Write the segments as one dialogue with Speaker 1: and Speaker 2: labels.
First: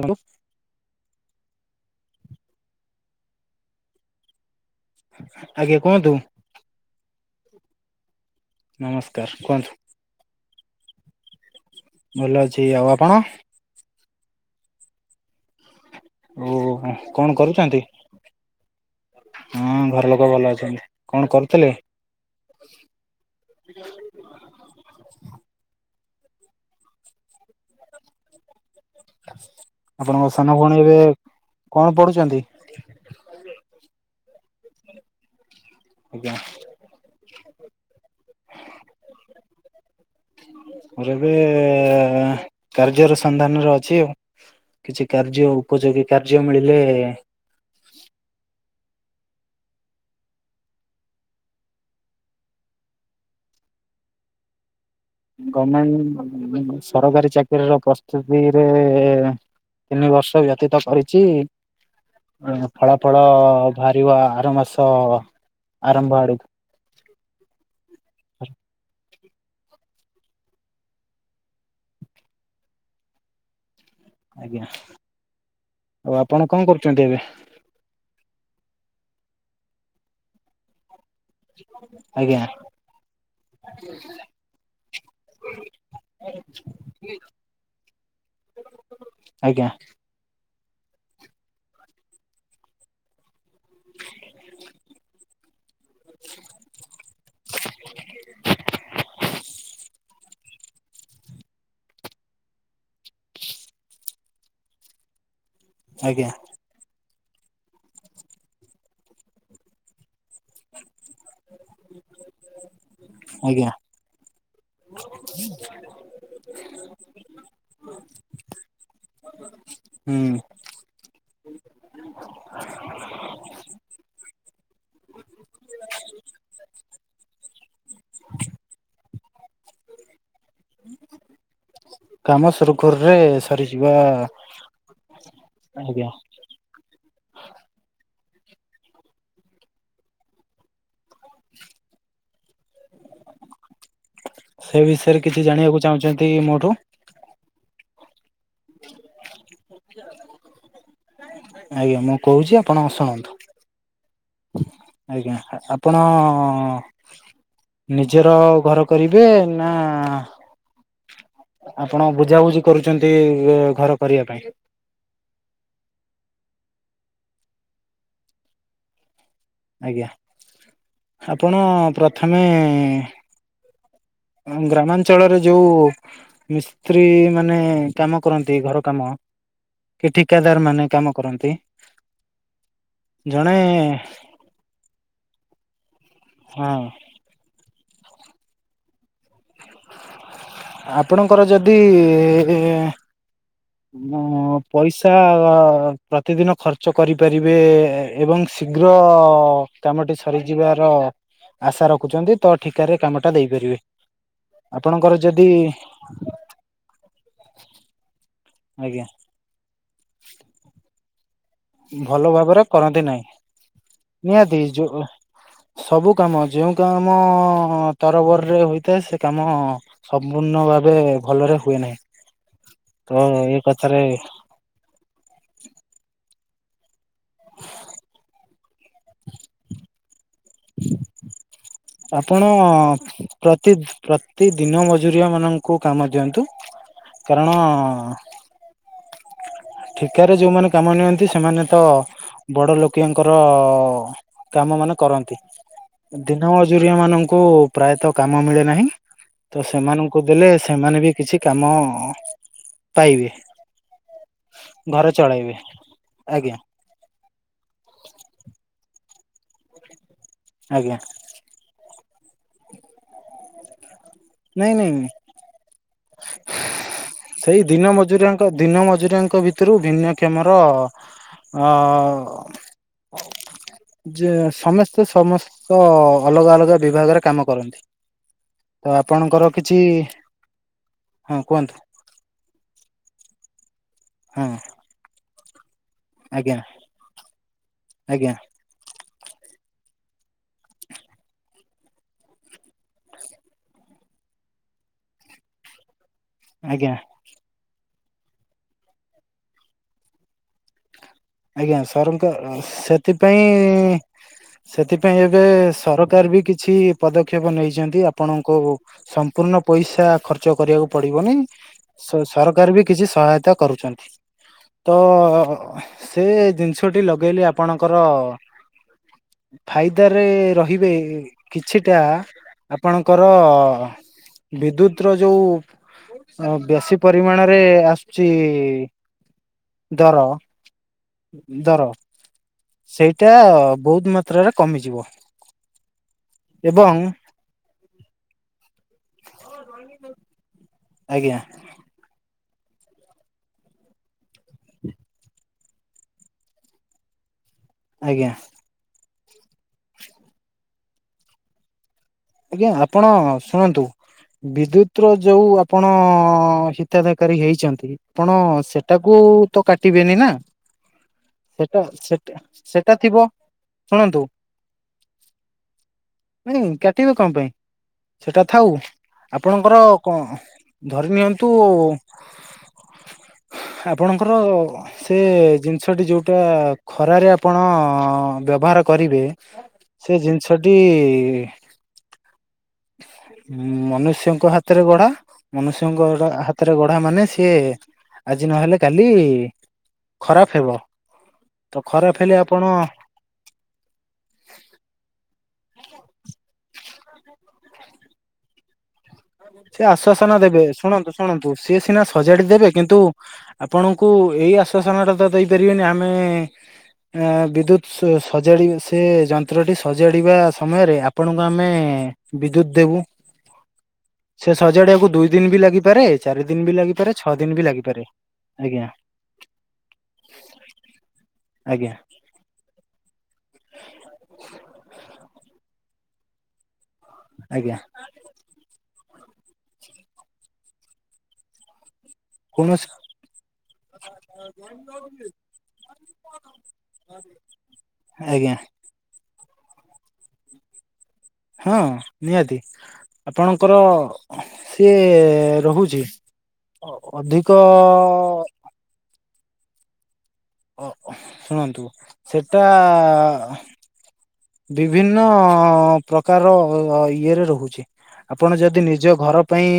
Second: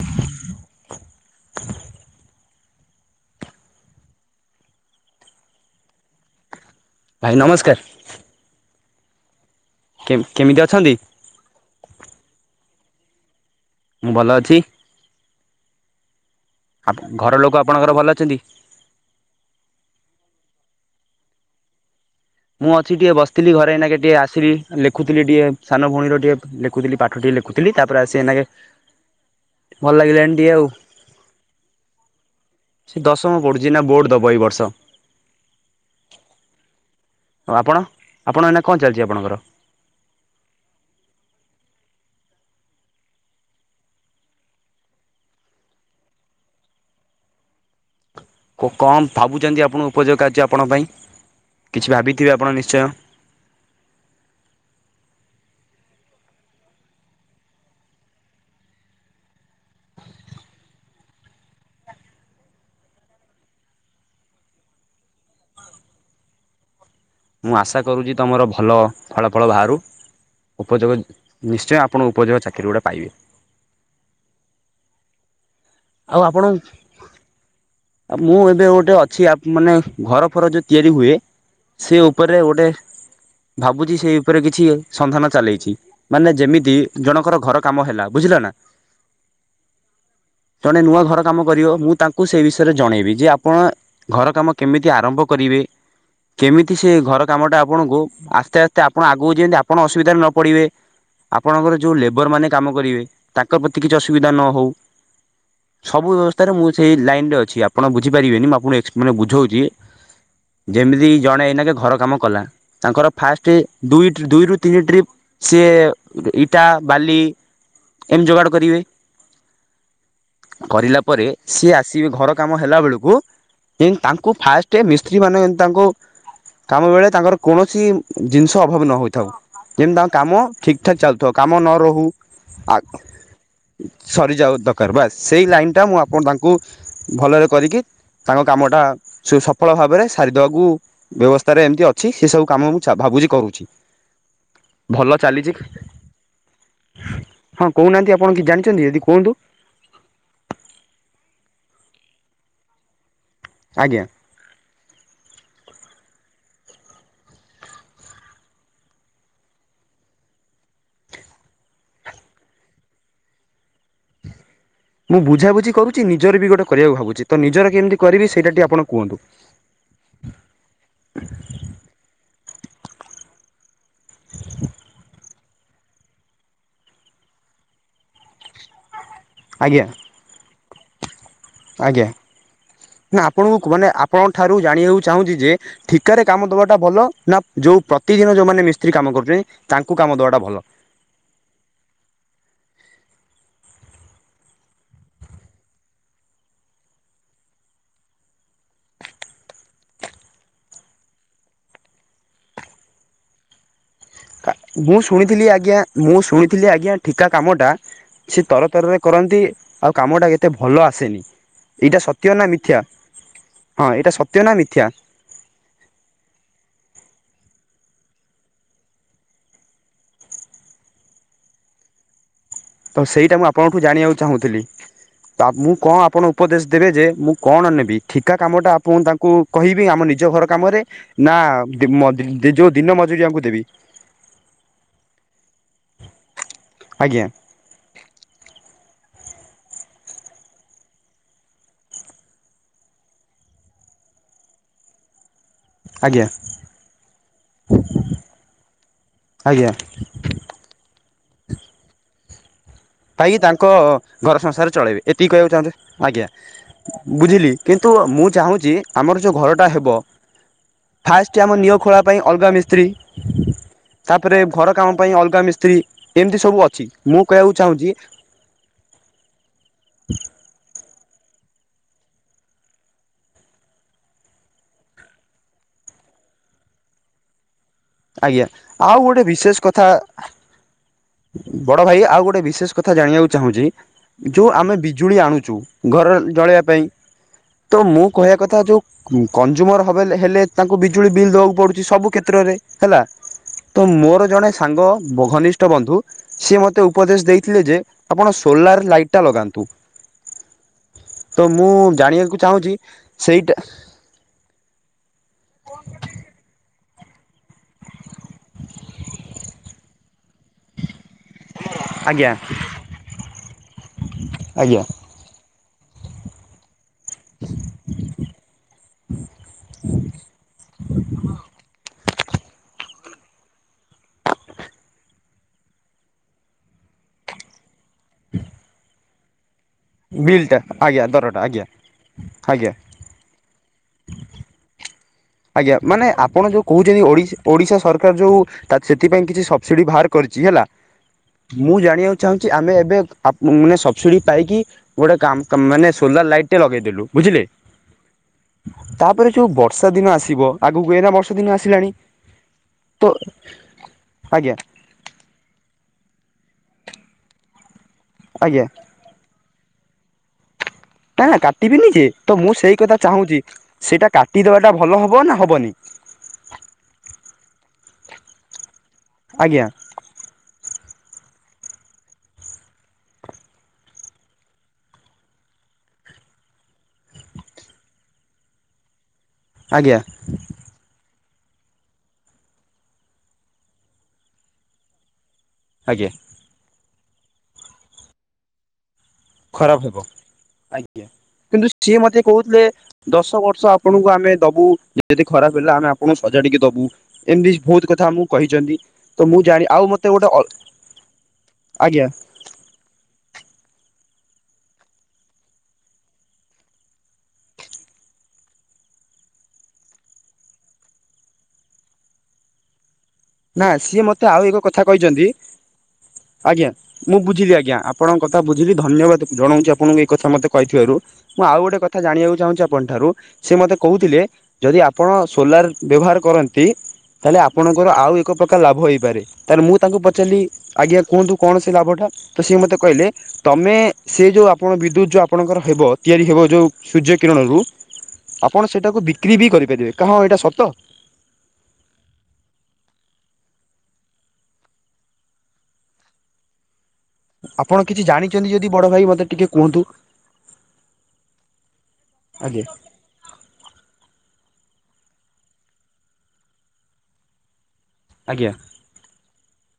Speaker 1: ଆଉ?
Speaker 2: [inaudible]
Speaker 1: ଆଜ୍ଞା କୁହନ୍ତୁ?
Speaker 2: ଭାଇ ନମସ୍କାର।
Speaker 1: ନମସ୍କାର କୁହନ୍ତୁ।
Speaker 2: କେ କେମିତି ଅଛନ୍ତି?
Speaker 1: ଭଲ ଅଛି ଆଉ ଆପଣ?
Speaker 2: ମୁଁ ଭଲ ଅଛି।
Speaker 1: ଓହୋ
Speaker 2: ଆପ ଘର
Speaker 1: କଣ
Speaker 2: ଲୋକ
Speaker 1: କରୁଚନ୍ତି?
Speaker 2: ଆପଣଙ୍କର ଭଲ ଅଛନ୍ତି?
Speaker 1: ହୁଁ ଘର ଲୋକ ଭଲ ଅଛନ୍ତି କଣ କରୁଥିଲେ?
Speaker 2: ମୁଁ ଅଛି ଟିକେ ବସିଥିଲି ଘରେଇନାକେ ଟିକେ ଆସିଲି ଲେଖୁଥିଲି ଟିକେ ସାନ ଭଉଣୀର ଟିକେ ଲେଖୁଥିଲି ପାଠ ଟିକେ ଲେଖୁ କୁଥିଲି ତାପରେ ଆସି ଏନାକେ
Speaker 1: ଆପଣଙ୍କ ସାନ ଭଉଣୀ ଏବେ କଣ ପଢୁଚନ୍ତି?
Speaker 2: ସେ ଦଶମ ପଡ଼ୁଚି ଏଇନା ବୋର୍ଟ ଦବ ଏବର୍ଷ।
Speaker 1: [inaudible]
Speaker 2: ଉ ଆପଣ ଆପଣ ଏଇନା କଣ ଚାଲିଚି ଆପଣଙ୍କର?
Speaker 1: ମୋର ଏବେ କାର୍ଯ୍ୟର ସନ୍ଧାନରେ ଅଛି ଆଉ। କିଛି କାର୍ଯ୍ୟ ଉପଯୋଗୀ କାର୍ଯ୍ୟ ମିଳିଲେ
Speaker 2: କ କମ୍ ଭାବୁଚନ୍ତି ଆପଣଙ୍କୁ ଉପଯୋଗ କାର୍ଯ୍ୟ ଆପଣଙ୍କ ପାଇଁ କିଛି ଭାବିଥିବେ ଆପଣ ନିଶ୍ଚୟ?
Speaker 1: ଗଭଣମେଣ୍ଟ ସରକାରୀ ଚାକିରିର ପ୍ରସ୍ତୁତିରେ ତିନି ବର୍ଷ ବ୍ୟତୀତ କରିଛି। ଫଳାଫଳ ବାହାରିବ ଆର ମାସ ଆରମ୍ଭ ଆଡକୁ।
Speaker 2: ମୁଁ ଆଶା କରୁଛି ତମର ଭଲ ଫଳାଫଳ ବାହାରୁ। ଉପଯୋଗ, ନିଶ୍ଚୟ ଆପଣ ଉପଯୋଗ ଚାକିରି ଗୁଡ଼ା ପାଇବେ।
Speaker 1: ଆଜ୍ଞା, ଆଉ ଆପଣ କଣ କରୁଛନ୍ତି ଏବେ?
Speaker 2: ଆ ମୁଁ ଏବେ ଗୋଟେ ଅଛି ଆ ମାନେ ଘର ଫର ଯୋଉ ତିଆରି ହୁଏ। ସେ ଉପରେ
Speaker 1: ଆଜ୍ଞା
Speaker 2: ଗୋଟେ, ଭାବୁଛି ସେଇ ଉପରେ କିଛି ସନ୍ଧାନ ଚାଲେଇଛି। ମାନେ ଯେମିତି ଜଣଙ୍କର ଘର କାମ ହେଲା ବୁଝିଲ ନା।
Speaker 1: ଆଜ୍ଞା।
Speaker 2: ଜଣେ ନୂଆ ଘର କାମ କରିବ ମୁଁ ତାଙ୍କୁ ସେ ବିଷୟ ରେ ଜଣେଇବି ଯେ, ଆପଣ ଘର କାମ କେମିତି ଆରମ୍ଭ କରିବେ? କେମିତି ସେ ଘର କାମ ଟା ଆପଣଙ୍କୁ ଆସ୍ତେ ଆସ୍ତେ ଆପଣ ଆଗକୁ ଯେମିତି ଆପଣ ଅସୁବିଧାରେ ନ ପଡିବେ। ଆପଣଙ୍କର ଯୋଉ ଲେବରମାନେ କାମ କରିବେ ତାଙ୍କ ପ୍ରତି କିଛି ଅସୁବିଧା ନ ହେଉ। ସବୁ
Speaker 1: ଆଜ୍ଞା
Speaker 2: ବ୍ୟବସ୍ଥାରେ ମୁଁ ସେଇ ଲାଇନରେ ଅଛି। ଅଛି। ଆପଣ ବୁଝିପାରିବେନି ମୁଁ ଆପଣଙ୍କୁ ଏକ୍ସ ମାନେ ବୁଝଉଛି ଯେମିତି ଜଣେ ଏଇନାକେ ଘର କାମ କଲା, ତାଙ୍କର ଫାଷ୍ଟ
Speaker 1: ଆଜ୍ଞା
Speaker 2: ଦୁଇ ଦୁଇରୁ ତିନି ଟ୍ରିପ୍ ସିଏ ଇଟା ବାଲି କେମିତି ଯୋଗାଡ଼ କରିବେ।
Speaker 1: ହୁଁ [inaudible] ହୁଁ।
Speaker 2: କରିଲା ପରେ ସିଏ ଆସିବେ ଘର କାମ ହେଲା ବେଳକୁ ଯେମିତି ତାଙ୍କୁ ଫାଷ୍ଟ ମିସ୍ତ୍ରୀ ମାନେ ତାଙ୍କୁ କାମ ବେଳେ ତାଙ୍କର କୌଣସି ଜିନିଷ ଅଭାବ ନ ହୋଇଥାଉ। ଯେମିତି ତାଙ୍କ କାମ ଠିକ୍ ଠାକ୍ ଚାଲଥାଉ କାମ ନ ରହୁ।
Speaker 1: କାମ ସୁରୁଖୁରୁରେ ସରିଯିବା
Speaker 2: ସରିଯାଉ ଦରକାର ବାସ୍। ସେଇ ଲାଇନ ଟା ମୁଁ
Speaker 1: ଆଜ୍ଞା
Speaker 2: ଆପଣ ତାଙ୍କୁ ଭଲରେ କରିକି ତାଙ୍କ କାମଟା ସଫଳ ଭାବରେ ସାରିଦବାକୁ ବ୍ୟବସ୍ଥାରେ ଏମିତି ଅଛି ସେ ସବୁ କାମ ମୁଁ ଭାବୁଛି କହୁଛି।
Speaker 1: ସେ ବିଷୟରେ କିଛି ଜାଣିବାକୁ ଚାହୁଁଛନ୍ତି ମୋଠୁ।
Speaker 2: ହଁ, କହୁନାହାନ୍ତି ଆପଣ କିଛି ଜାଣିଛନ୍ତି ଯଦି କୁହନ୍ତୁ?
Speaker 1: ଆଜ୍ଞା, ମୁଁ କହୁଛି ଆପଣ ଶୁଣନ୍ତୁ।
Speaker 2: ଆଜ୍ଞା।
Speaker 1: ଆଜ୍ଞା, ଆପଣ ନିଜର ଘର କରିବେ ନା? ଆପଣ ବୁଝାବୁଝି କରୁଛନ୍ତି ଘର କରିଆ ପାଇଁ।
Speaker 2: ମୁଁ ବୁଝାବୁଝି କରୁଚି ନିଜର ବି ଗୋଟେ କରିବାକୁ ଭାବୁଚି, ତ ନିଜର କେମିତି କରିବି ସେଇଟା ଟିକେ ଆପଣ କୁହନ୍ତୁ।
Speaker 1: ଆଜ୍ଞା। ଆପଣ ପ୍ରଥମେ ଆମ ଗ୍ରାମାଞ୍ଚଳରେ ଯୋଉ ମିସ୍ତ୍ରୀ ମାନେ କାମ କରନ୍ତି ଘର କାମ।
Speaker 2: ଆଜ୍ଞା।
Speaker 1: ଏ ଠିକାଦାର ମାନେ କାମ କରନ୍ତି
Speaker 2: ଆଜ୍ଞା। ନା
Speaker 1: ଜଣେ
Speaker 2: ଆପଣଙ୍କୁ ମାନେ ଆପଣଙ୍କ ଠାରୁ ଜାଣିବାକୁ ଚାହୁଁଛି ଯେ ଠିକାରେ କାମ
Speaker 1: ହଁ
Speaker 2: ଦବାଟା ଭଲ ନା ଯୋଉ ପ୍ରତିଦିନ ଯୋଉମାନେ ମିସ୍ତ୍ରୀ କାମ କରୁଛନ୍ତି ତାଙ୍କୁ କାମ ଦବାଟା ଭଲ।
Speaker 1: ଆପଣଙ୍କର ଯଦି ଉଁ ପଇସା ପ୍ରତିଦିନ ଖର୍ଚ୍ଚ କରିପାରିବେ ଏବଂ ଶୀଘ୍ର ଅ କାମଟି ସରିଯିବାର ଆଶା ରଖୁଚନ୍ତି ତ ଠିକାରେ କାମଟା ଦେଇପାରିବେ।
Speaker 2: କା ମୁଁ
Speaker 1: ଆପଣଙ୍କର
Speaker 2: ଶୁଣିଥିଲି
Speaker 1: ଯଦି
Speaker 2: ଆଜ୍ଞା ମୁଁ ଶୁଣିଥିଲି ଆଜ୍ଞା ଠିକା କାମଟା ସେ ତର ତରରେ
Speaker 1: ଆଜ୍ଞା
Speaker 2: କରନ୍ତି ଆଉ କାମ ଟା ଏତେ ଭଲ ଆସେନି। ଏଇଟା
Speaker 1: ଭଲ
Speaker 2: ସତ୍ୟ ନା
Speaker 1: ଭାବରେ
Speaker 2: ମିଥ୍ୟା
Speaker 1: କରନ୍ତି ନାହିଁ
Speaker 2: ହଁ ଏଇଟା ସତ୍ୟ ନା
Speaker 1: ନିହାତି
Speaker 2: ମିଥ୍ୟା?
Speaker 1: ଯୋଉ ସବୁ କାମ ଯେଉଁ କାମ ଅ ତରବରରେ ହୋଇଥାଏ ସେ କାମ ସମ୍ପୂର୍ଣ୍ଣ ଭାବେ ଭଲରେ ହୁଏ ନାହିଁ।
Speaker 2: ତ ସେଇଟା ମୁଁ
Speaker 1: ଏ
Speaker 2: ଆପଣଠୁ
Speaker 1: କଥାରେ
Speaker 2: ଜାଣିବାକୁ ଚାହୁଁଥିଲି। ତା ମୁଁ କଣ ଆପଣ ଉପଦେଶ ଦେବେ ଯେ ମୁଁ କଣ ନେବି ଠିକା କାମଟା ଆପଣ ତାଙ୍କୁ କହିବେ ଆମ ନିଜ ଘର କାମରେ ନା ଦି ମ ଦି
Speaker 1: ଆପଣ
Speaker 2: ଦି ଯଉ ଦିନ ମଜୁରିଆଙ୍କୁ ଦେବି।
Speaker 1: ପ୍ରତି ଦିନ ମଜୁରିଆ ମାନଙ୍କୁ କାମ ଦିଅନ୍ତୁ
Speaker 2: ଆଜ୍ଞା
Speaker 1: କାରଣ ଅ ଠିକାରେ ଯୋଉମାନେ କାମ ନିଅନ୍ତି ସେମାନେ ତ ବଡ ଲୋକିଆଙ୍କର ଅ କାମ ମାନେ କରନ୍ତି।
Speaker 2: ଆଜ୍ଞା
Speaker 1: ଦିନ ମଜୁରିଆମାନଙ୍କୁ ପ୍ରାୟତଃ କାମ ମିଳେ ନାହିଁ ତ
Speaker 2: ଆଜ୍ଞା
Speaker 1: ସେମାନଙ୍କୁ ଦେଲେ ସେମାନେ ବି କିଛି କାମ ଅ
Speaker 2: ପାଇକି ତାଙ୍କ ଘର ସଂସାର ଚଳେଇବେ
Speaker 1: ଘର
Speaker 2: ଏତିକି କହିଆକୁ
Speaker 1: ଚଳାଇବେ
Speaker 2: ଚାହୁଁଛ, ଆଜ୍ଞା ବୁଝିଲି। କିନ୍ତୁ ମୁଁ ଚାହୁଁଚି ଆମର ଯେଉଁ ଘରଟା ହେବ
Speaker 1: ଆଜ୍ଞା।
Speaker 2: କି ଆମ ନିଅ ଖୋଳା ପାଇଁ ଅଲଗା ମିସ୍ତ୍ରୀ ତାପରେ
Speaker 1: ନାଇଁ
Speaker 2: ଘର
Speaker 1: ନାଇଁ
Speaker 2: କାମ ପାଇଁ ଅଲଗା ମିସ୍ତ୍ରୀ ଏମିତି ସବୁ ଅଛି ମୁଁ କହିଆ କୁ
Speaker 1: ସେଇ ଦିନ ମଜୁରିଆଙ୍କ ଦିନ ମଜୁରିଆଙ୍କ ଭିତରୁ ଭିନ୍ନକ୍ଷମର ଅ ଯେ ସମସ୍ତେ ସମସ୍ତ ଅଲଗା ଅଲଗା ବିଭାଗରେ କାମ କରନ୍ତି।
Speaker 2: ଆଜ୍ଞା
Speaker 1: ତ
Speaker 2: ଆଉ ଗୋଟେ
Speaker 1: ଆପଣଙ୍କର
Speaker 2: ବିଶେଷ
Speaker 1: କିଛି
Speaker 2: କଥା,
Speaker 1: ହଁ କୁହନ୍ତୁ
Speaker 2: ବଡ ଭାଇ ଆଉ ଗୋଟେ ବିଶେଷ କଥା ଜାଣିଆ କୁ ଚାହୁଁଚି,
Speaker 1: ହଁ
Speaker 2: ଯୋଉ ଆମେ ବିଜୁଳି ଆଣୁଚୁ ଘର
Speaker 1: ଆଜ୍ଞା
Speaker 2: ଜଳେଇବା ପାଇଁ, ତ ମୁଁ
Speaker 1: ଆଜ୍ଞା
Speaker 2: କହିବା କଥା ଯଉ ହୁଁ କନଜୁମର ହବେଳ ହେଲେ ତାଙ୍କୁ ବିଜୁଳି ବିଲ୍ ଦେବାକୁ ପଡୁଚି ସବୁ କ୍ଷେତ୍ରରେ ହେଲା। ତ ମୋର ଜଣେ ସାଙ୍ଗ ଘନିଷ୍ଠ ବନ୍ଧୁ ସିଏ ମତେ
Speaker 1: ଆଜ୍ଞା
Speaker 2: ଉପଦେଶ ଦେଇଥିଲେ ଯେ ଆପଣ ସୋଲାର ଲାଇଟ ଟା ଲଗାନ୍ତୁ। ତ ମୁଁ
Speaker 1: ଆଜ୍ଞା ସରଙ୍କ
Speaker 2: ଜାଣିଆ କୁ ଚାହୁଁଚି,
Speaker 1: ସେଥିପାଇଁ
Speaker 2: ସେଇଟା
Speaker 1: ସେଥିପାଇଁ ଏବେ ସରକାର ବି କିଛି ପଦକ୍ଷେପ ନେଇଛନ୍ତି ଆ ଆପଣଙ୍କୁ ସମ୍ପୂର୍ଣ୍ଣ ପଇସା ଖର୍ଚ୍ଚ କରିଆ କୁ ପଡିବନି। ଶୁ
Speaker 2: ଆଜ୍ଞା
Speaker 1: ସରକାର ବି କିଛି ସହାୟତା କରୁଛନ୍ତି।
Speaker 2: ଆଜ୍ଞା
Speaker 1: ତ ଅ ସେ ଜିନିଷଟି ଲଗେଇଲି ଆପଣଙ୍କର ଅ ଫାଇଦାରେ ରହିବେ କିଛିଟା ଆ ଆପଣଙ୍କର ଅ ବିଦ୍ୟୁତ ର ଯୋଉ ଅ ବେଶୀ ପରିମାଣରେ ଆସୁଚି ଇ ଦର
Speaker 2: ବିଲ୍ଟା ଆଜ୍ଞା ଦରଟା ଆଜ୍ଞା
Speaker 1: ଦର
Speaker 2: ଆଜ୍ଞା।
Speaker 1: ସେଇଟା ବହୁତ ମାତ୍ରାରେ କମିଯିବ।
Speaker 2: ଆଜ୍ଞା ମାନେ ଆପଣ ଯଉ
Speaker 1: ଏବଂ
Speaker 2: କହୁଛନ୍ତି ଓଡ଼ିଶ ଓଡ଼ିଶା ସରକାର ଯୋଉ ସେଥିପାଇଁ କିଛି ସବସିଡି ବାହାର କରିଚି ହେଲା
Speaker 1: ଆଜ୍ଞା।
Speaker 2: ମୁଁ ଜାଣିବାକୁ ଚାହୁଁଚି ଆମେ ଏବେ ଆପ ମାନେ ସବସିଡି ପାଇକି ଗୋଟେ କାମ ମାନେ ସୋଲାର ଲାଇଟଟେ ଲଗେଇଦେଲୁ ବୁଝିଲେ
Speaker 1: ଆଜ୍ଞା!
Speaker 2: ତାପରେ, ଯୋଉ ବର୍ଷା ଦିନ ଆସିବ ଆଗକୁ, ଏଇନା ବର୍ଷା ଦିନ ଆସିଲାଣି। ତ
Speaker 1: ଆପଣ ଶୁଣନ୍ତୁ!
Speaker 2: ଆଜ୍ଞା
Speaker 1: ବିଦ୍ୟୁତ ପ୍ର ଯୋଉ ଆପଣ ହିତାଧାରୀ ହେଇଛନ୍ତି, ଆପଣ
Speaker 2: ଆଜ୍ଞା
Speaker 1: ସେଠ୍ ତାକୁ ତ କାଟିବେନି ନା!
Speaker 2: ନା!
Speaker 1: ସେଟା
Speaker 2: କାଟିବିନି ଯେ,
Speaker 1: ସେଟା
Speaker 2: ତ ମୁଁ ସେଇ
Speaker 1: ସେଟା
Speaker 2: କଥା
Speaker 1: ଥିବ
Speaker 2: ଚାହୁଁଛି। ସେଇଟା କାଟିଦବାଟା ଭଲ ହବ ନା ହବନି?
Speaker 1: ନା! କାଟିବେ କଣ ପାଇଁ। ସେଟା ଥାଉ,
Speaker 2: ଆଜ୍ଞା
Speaker 1: ଆପଣଙ୍କର କଣ ଧରି ନିଅନ୍ତୁ
Speaker 2: [unintelligible]
Speaker 1: ଆପଣଙ୍କର ସେ ଜିନିଷଟି ଯୋଉଟା ଖରାରେ ଆପଣ ବ୍ୟବହାର କରିବେ
Speaker 2: ଆଜ୍ଞା!
Speaker 1: ସେ ଜିନିଷଟି ମନୁଷ୍ୟଙ୍କ ହାତରେ ଗଢ଼ା, ମନୁଷ୍ୟ
Speaker 2: ଆଜ୍ଞା
Speaker 1: ଙ୍କର ହା ଗଢା ମାନେ ସିଏ, ଆଜି ନହେଲେ କାଲି
Speaker 2: ଖରାପ ହବ,
Speaker 1: ଖରାପ ହେବ
Speaker 2: ଆଜ୍ଞା! କିନ୍ତୁ,
Speaker 1: ତ
Speaker 2: ସିଏ
Speaker 1: ଖରାପ
Speaker 2: ମତେ
Speaker 1: ହେଲେ
Speaker 2: କହୁଥିଲେ
Speaker 1: ଆପଣ
Speaker 2: ଦଶ ବର୍ଷ ଆପଣଙ୍କୁ ଆମେ ଦବୁ, ଯଦି ଖରାପ ହେଲା ଆମେ ଆପଣଙ୍କୁ ସଜାଡିକି ଦବୁ। ଏମିତି ବହୁତ ଥା ଆମକୁ କହିଛନ୍ତି। ତ ମୁଁ ଜାଣି ଆଉ
Speaker 1: ସେ
Speaker 2: ମତେ ଗୋଟେ
Speaker 1: ଆଶ୍ଵାସନ ଦେବେ, ଶୁଣନ୍ତୁ-ଶୁଣନ୍ତୁ ସିଏ
Speaker 2: ଆଜ୍ଞା
Speaker 1: ସିନା ସଜ ଜାଡି ଦେବେ। କିନ୍ତୁ, ଆପଣଙ୍କୁ ଏଇ ଆଶ୍ଵାସନ ଟା ତ ଦେଇପାରିବେନି ଆମେ ଆଁ! ବିଦ୍ୟୁତ ସଜାଡି ସେ ଯନ୍ତ୍ରଟି ସଜାଡ଼ିବା ସମୟରେ ଆପଣଙ୍କୁ ଆମେ ବିଦ୍ୟୁତ ଦେବୁ।
Speaker 2: ନା ସିଏ ମତେ ଆଉ
Speaker 1: ସେ
Speaker 2: ଏକ କଥା
Speaker 1: ସଜାଡିବାକୁ
Speaker 2: କହିଛନ୍ତି।
Speaker 1: ଦୁଇ ଦିନ ବି ଲାଗିପାରେ ଚାରି ଦିନ
Speaker 2: ଆଜ୍ଞା!
Speaker 1: ବି ଲାଗିପାରେ
Speaker 2: ମୁଁ
Speaker 1: ଛଅ ଦିନ
Speaker 2: ବୁଝିଲି
Speaker 1: ବି
Speaker 2: ଆଜ୍ଞା!
Speaker 1: ଲାଗିପାରେ
Speaker 2: ଆପଣଙ୍କ କଥା ବୁଝିଲି।
Speaker 1: ଆଜ୍ଞା
Speaker 2: ଧନ୍ୟବାଦ୍! ଜଣଉଛି ଆପଣଙ୍କୁ ଏଇ କଥା ମତେ କହିଥିବାରୁ, ମୁଁ ଆଉ ଗୋଟେ
Speaker 1: ଆଜ୍ଞା
Speaker 2: କଥା ଜାଣକୁ ଚାହୁଁଛି ଠାରୁ ସେ ମତେ କହୁଥିଲେ, ଯଦି ଆପଣ ସୋଲାର ବ୍ୟବହାର କରନ୍ତି ତାହେଲେ
Speaker 1: ଆଜ୍ଞା
Speaker 2: ଆପଣଙ୍କର ଆଉ ଏକ୍ ଏକ ପ୍ରକାର ଲାଭ ହେଇପାରେ। ତାହେଲେ, ମୁଁ ତାଙ୍କୁ ପଚାରିଲି, ଆଜ୍ଞା! କୁହନ୍ତୁ କଣ ସେ ଲାଭଟା। ତ, ସିଏ ମୋତେ
Speaker 1: କୌଣସି
Speaker 2: କହିଲେ। ତମେ ସେ ଯୋଉ ଆପଣ ବିଦ୍ୟୁତ, ଯୋଉ ଆପଣଙ୍କର ହେବ, ତିଆରି ହେବ ଯୋଉ ସୂର୍ଯ୍ୟ କିରଣରୁ।
Speaker 1: ଆଜ୍ଞା
Speaker 2: ଆପଣ ସେଇଟାକୁ ବିକ୍ରି ବି କରିପାରିବେ। କଅଁ ଏଇଟା ସତ?
Speaker 1: ହଁ! ନିହାତି। ଆପଣଙ୍କର ସିଏ ରହୁଛି ଅଧିକ
Speaker 2: ବଡ ଭାଇ ମୋତେ ଟିକେ କୁହନ୍ତୁ।
Speaker 1: ଶୁଣନ୍ତୁ ସେଟା
Speaker 2: ଆଜ୍ଞା
Speaker 1: ବିଭିନ୍ନ ପ୍ରକାର ଇଏରେ ରହୁଛି।
Speaker 2: ଆଜ୍ଞା।
Speaker 1: ଆପଣ ଯଦି ନିଜ ଘର ପାଇଁ,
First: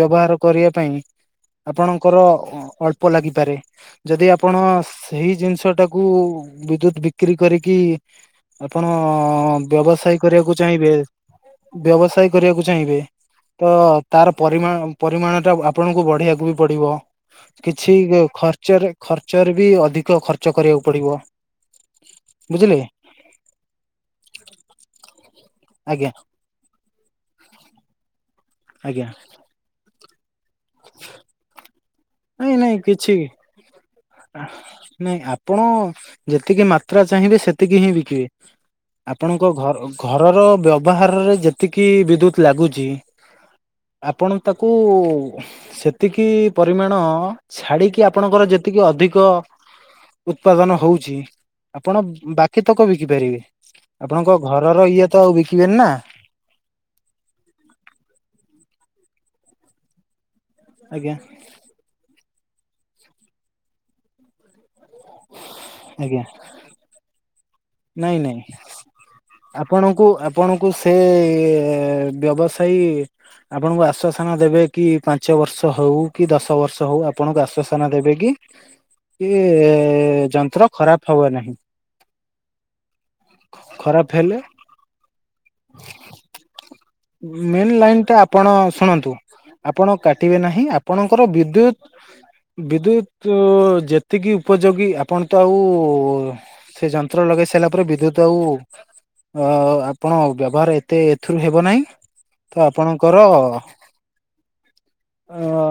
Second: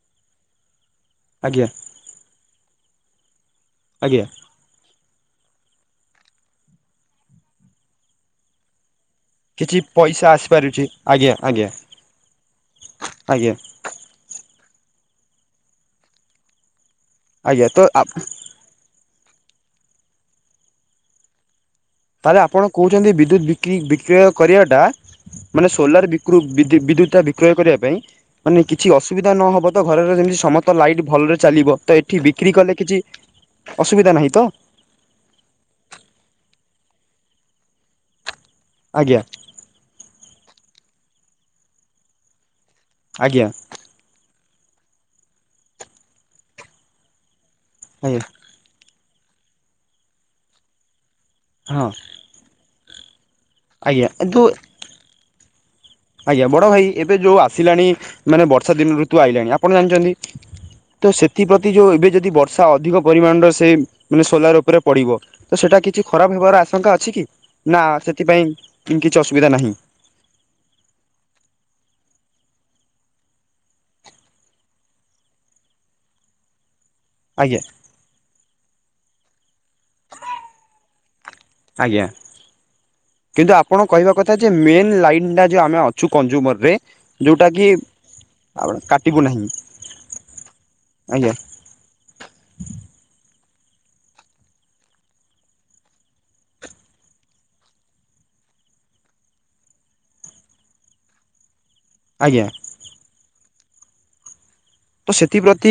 Speaker 1: ବ୍ୟବହାର କରିବା ପାଇଁ,
Speaker 2: ଆଜ୍ଞା
Speaker 1: ଆପଣ ର ଅଳ୍ପ ଲାଗିପାରେ,
Speaker 2: ଆଜ୍ଞା
Speaker 1: ଯଦି ଆପ ଆପଣ ସେଇ ଜିନିଷ ଟାକୁ ବିଦ୍ୟୁତ ବିକ୍ରି କରିକି ଓ! ଅଁ-ଆଁ ହଁ!
Speaker 2: କିଛି
Speaker 1: ବ୍ୟବସାୟ
Speaker 2: ପଇସା
Speaker 1: କରିବାକୁ
Speaker 2: ଆସିପାରୁଛି
Speaker 1: ଚାହିଁବେ,
Speaker 2: ଆଜ୍ଞା ଆଜ୍ଞା
Speaker 1: ବ୍ୟବସାୟ କରିବାକୁ ଚାହିଁବେ
Speaker 2: ଆଜ୍ଞା
Speaker 1: ତ ତାର ପରିମା ପରିମାଣ ଟା ଆପଣଙ୍କୁ ବଢେଇିବାକୁ ବି ପଡିବ,
Speaker 2: ଆଜ୍ଞା ତ
Speaker 1: କିଛି ଖର୍ଚ୍ଚରେ। ଖର୍ଚ୍ଚରେ ବି ଅଧିକ ଖର୍ଚ୍ଚ କରିବାକୁ ପଡିବ।
Speaker 2: ତାହେଲେ, ଆପଣ
Speaker 1: ବୁଝିଲେ।
Speaker 2: କହୁଛନ୍ତି ବିଦ୍ୟୁତ୍ ବିକ୍ରି ବିକ୍ରୟ କରିବାଟା ମାନେ ସୋଲାର
Speaker 1: ଆଜ୍ଞା
Speaker 2: ବିକ୍ରୁ ବିକ୍ରପ ବିଦ୍ୟୁତା କ୍ରୟ କରିବା ପାଇଁ ମାନେ କିଛି
Speaker 1: ଆଜ୍ଞା
Speaker 2: ଅସୁବିଧା ନହବ ତ ଘରେର ଯେମିତି ସମସ୍ତ ଲାଇଟ୍ ଭଲରେ ଚାଲିବ ତ ଏଠି ବିକ୍ରି
Speaker 1: ନାଇଁ ନାଇଁ
Speaker 2: କଲେ କିଛି ଅସୁବିଧା ନାହିଁ? ତ
Speaker 1: ନାଇଁ ଆପଣ ଯେତିକି ମାତ୍ରା ଚାହିଁବେ ସେତିକି ହିଁ ବିକିବେ।
Speaker 2: ଆଜ୍ଞା
Speaker 1: ଆପଣଙ୍କ ଘ ଘରର ବ୍ୟବହାରରେ ଯେତିକି ବିଦ୍ୟୁତ ଲାଗୁଛି।
Speaker 2: ଆଜ୍ଞା।
Speaker 1: ଆପଣ ତାକୁ ସେତିକି ପରିମାଣ ଛାଡିକି
Speaker 2: ଆଜ୍ଞା
Speaker 1: ଆପଣଙ୍କର ଯେ ତିକି ଅଧିକ ଉତ୍ପାଦନ ହଉଛି
Speaker 2: ହଁ
Speaker 1: ଆପଣ ବାକି ତକ ବିକି ପାରିବେ
Speaker 2: ଆଜ୍ଞା
Speaker 1: ଆପଣଙ୍କ
Speaker 2: କିନ୍ତୁ
Speaker 1: ଘରର ଇଏ ତ ଆଉ ବିକିବେନି ନା।
Speaker 2: ଆଜ୍ଞା। ବଡ ଭାଇ ଏବେ ଯୋଉ ଆସିଲାଣି ମାନେ ବର୍ଷା ଦିନ ଋତୁ ଆଇଲାଣି ଆପଣ ଜାଣିଛନ୍ତି ତ
Speaker 1: ଆଜ୍ଞା
Speaker 2: ସେଥିପ୍ରତି ଯୋଉ ଏବେ ଯଦି ବର୍ଷା ଅଧିକ ପରିମାଣରେ ସେ ମାନେ ସୋଲାର ଉପରେ ପଡ଼ିବ ତ ସେଇଟା କିଛି
Speaker 1: ଆଜ୍ଞା
Speaker 2: ଖରାପ ହେବାର ଆଶଙ୍କା ଅଛି କି ନା ସେଥିପାଇଁ କିଛି ଅସୁବିଧା ନାହିଁ?
Speaker 1: କୁ ଆପଣଙ୍କୁ ସେ ବ୍ୟବସାୟୀ ଆପଣଙ୍କୁ ଆଶ୍ଵାସନା ଦେବେ କି ପାଞ୍ଚ ବର୍ଷ ହଉ କି ଦଶ ବର୍ଷ ହଉ ଆପଣଙ୍କୁ
Speaker 2: ଆଜ୍ଞା
Speaker 1: ଆଶ୍ଵାସନା ଦେବେ କି। କି ଯନ୍ତ୍ର ଖରାପ ହବ ନାହିଁ।
Speaker 2: ଆଜ୍ଞା। କିନ୍ତୁ ଆପଣ
Speaker 1: ଖରାପ
Speaker 2: କହିବା କଥା
Speaker 1: ହେଲେ
Speaker 2: ଯେ ମେନ୍ ଲାଇନ୍ଟା ଯେ ଆମେ ଅଛୁ କଂଜ୍ୟୁମର ରେ
Speaker 1: ମେନ୍ ଲାଇନ୍ ଟା ଆପଣ ଶୁଣନ୍ତୁ
Speaker 2: କାଟିବୁ ନାହିଁ
Speaker 1: ଆପଣ କାଟିବେ ନାହିଁ ଆପଣଙ୍କର
Speaker 2: ଆଜ୍ଞା
Speaker 1: ବିଦ୍ୟୁତ ବିଦ୍ୟୁତ ଯେତିକି ଉପଯୋଗୀ ଆପଣ ତ ଆଉ ସେ ଯନ୍ତ୍ର ଲଗେଇ ସାରିଲା ପରେ ବିଦ୍ୟୁତ ଆଉ ଅ ଆପଣ ବ୍ୟବହାର ଏତେ ଏଥିରୁ ହେବ ନାହିଁ।
Speaker 2: ଆଜ୍ଞା।
Speaker 1: ତ ଆପଣଙ୍କର
Speaker 2: ତ
Speaker 1: ଅ
Speaker 2: ସେଥିପ୍ରତି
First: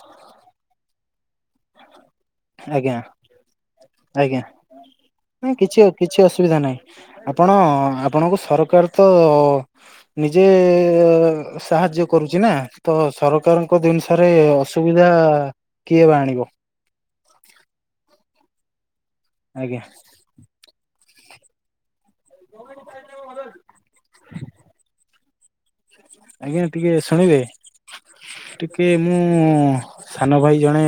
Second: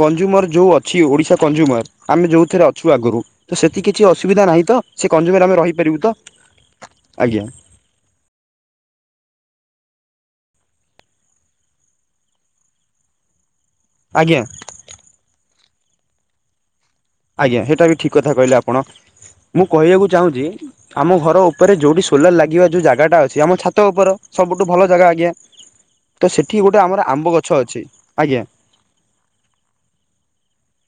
Speaker 2: କଂଜୁମର ଯୋଉ ଅଛି ଓଡିଶା କଂଜୁମର ଆମେ ଯୋଉଥିରେ ଅଛୁ
Speaker 1: ଆଜ୍ଞା
Speaker 2: ଆଗରୁ ତ ସେତିି କିଛି
Speaker 1: ଆଜ୍ଞା
Speaker 2: ଅସୁବିଧା ନାହିଁ ତ ସେ କନଜୁମର
Speaker 1: ନାଇଁ
Speaker 2: ଆମେ
Speaker 1: କିଛି
Speaker 2: ରହିପାରିବୁ ତ?
Speaker 1: କିଛି ଅସୁବିଧା ନାହିଁ
Speaker 2: ଆଜ୍ଞା
Speaker 1: ଆପଣ ଆପଣଙ୍କୁ ସରକାର ତ ନିଜେ ସାହାଯ୍ୟ କରୁଛି ନା ତ ସରକାର ଜିନିଷରେ
Speaker 2: ଆଜ୍ଞା
Speaker 1: ଅସୁବିଧା କିଏ ବା ଆଣିବ।
Speaker 2: ଆଜ୍ଞା। ସେଇଟା ବି ଠିକ କଥା କହିଲେ ଆପଣ। ମୁଁ
Speaker 1: ଆଜ୍ଞା
Speaker 2: କହିବାକୁ ଚାହୁଁଛି ଆମ ଘର ଉପରେ ଯୋଉଠି ସୋଲାର ଲାଗିବା ଯୋଉ ଜାଗା ଟା ଅଛି ଆମ ଛାତ ଉପରେ ସବୁଠୁ ଭଲ ଜାଗା ଆଜ୍ଞା ତ
Speaker 1: ଆଜ୍ଞା
Speaker 2: ସେଠି ଗୋଟେ
Speaker 1: ଟିକେ
Speaker 2: ଆମର ଆମ୍ବ
Speaker 1: ଶୁଣିବେ
Speaker 2: ଗଛ ଅଛି।
Speaker 1: ଟିକେ ମୁଁ ସାନ ଭାଇ ଜଣେ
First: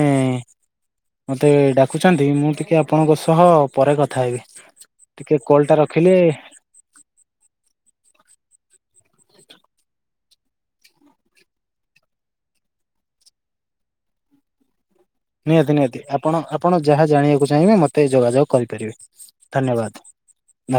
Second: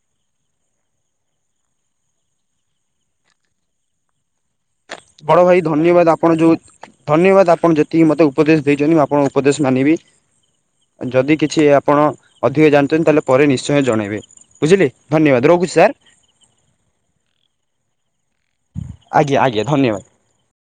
Speaker 1: ମତେ ଡାକୁଛନ୍ତି ମୁଁ ଟିକେ ଆପଣଙ୍କ ସହ ପରେ କଥା ହେବି। ଟିକେ
Speaker 2: ବଡ଼ ଭାଇ
Speaker 1: କଲ୍ ଟା
Speaker 2: ଧନ୍ୟବାଦ
Speaker 1: ରଖିଲେ
Speaker 2: ଆପଣ ଯଉ ଧନ୍ୟବାଦ ଆପଣ ଯେତିକି ମତେ ଉପଦେଶ ଦେଇଛନ୍ତି ମୁଁ ଆପଣ ଉପଦେଶ ମାନିବି। ଯଦି କିଛି ଆପଣ ଅଧିକ ଜାଣିଛନ୍ତି ତାହେଲେ ପରେ ନିଶ୍ଚୟ ଜଣେଇବେ। ବୁଝିଲି? ଧନ୍ୟବାଦ। ରହୁଛି
Speaker 1: ନିହାତି
Speaker 2: ସାର୍
Speaker 1: ନିହାତି ଆପଣ ଆପଣ ଯାହା ଜାଣିବାକୁ ଚାହିଁବେ ମୋତେ ଯୋଗାଯୋଗ କରିପାରିବେ
Speaker 2: ଆଜ୍ଞା ଆଜ୍ଞା
Speaker 1: ଧନ୍ୟବାଦ।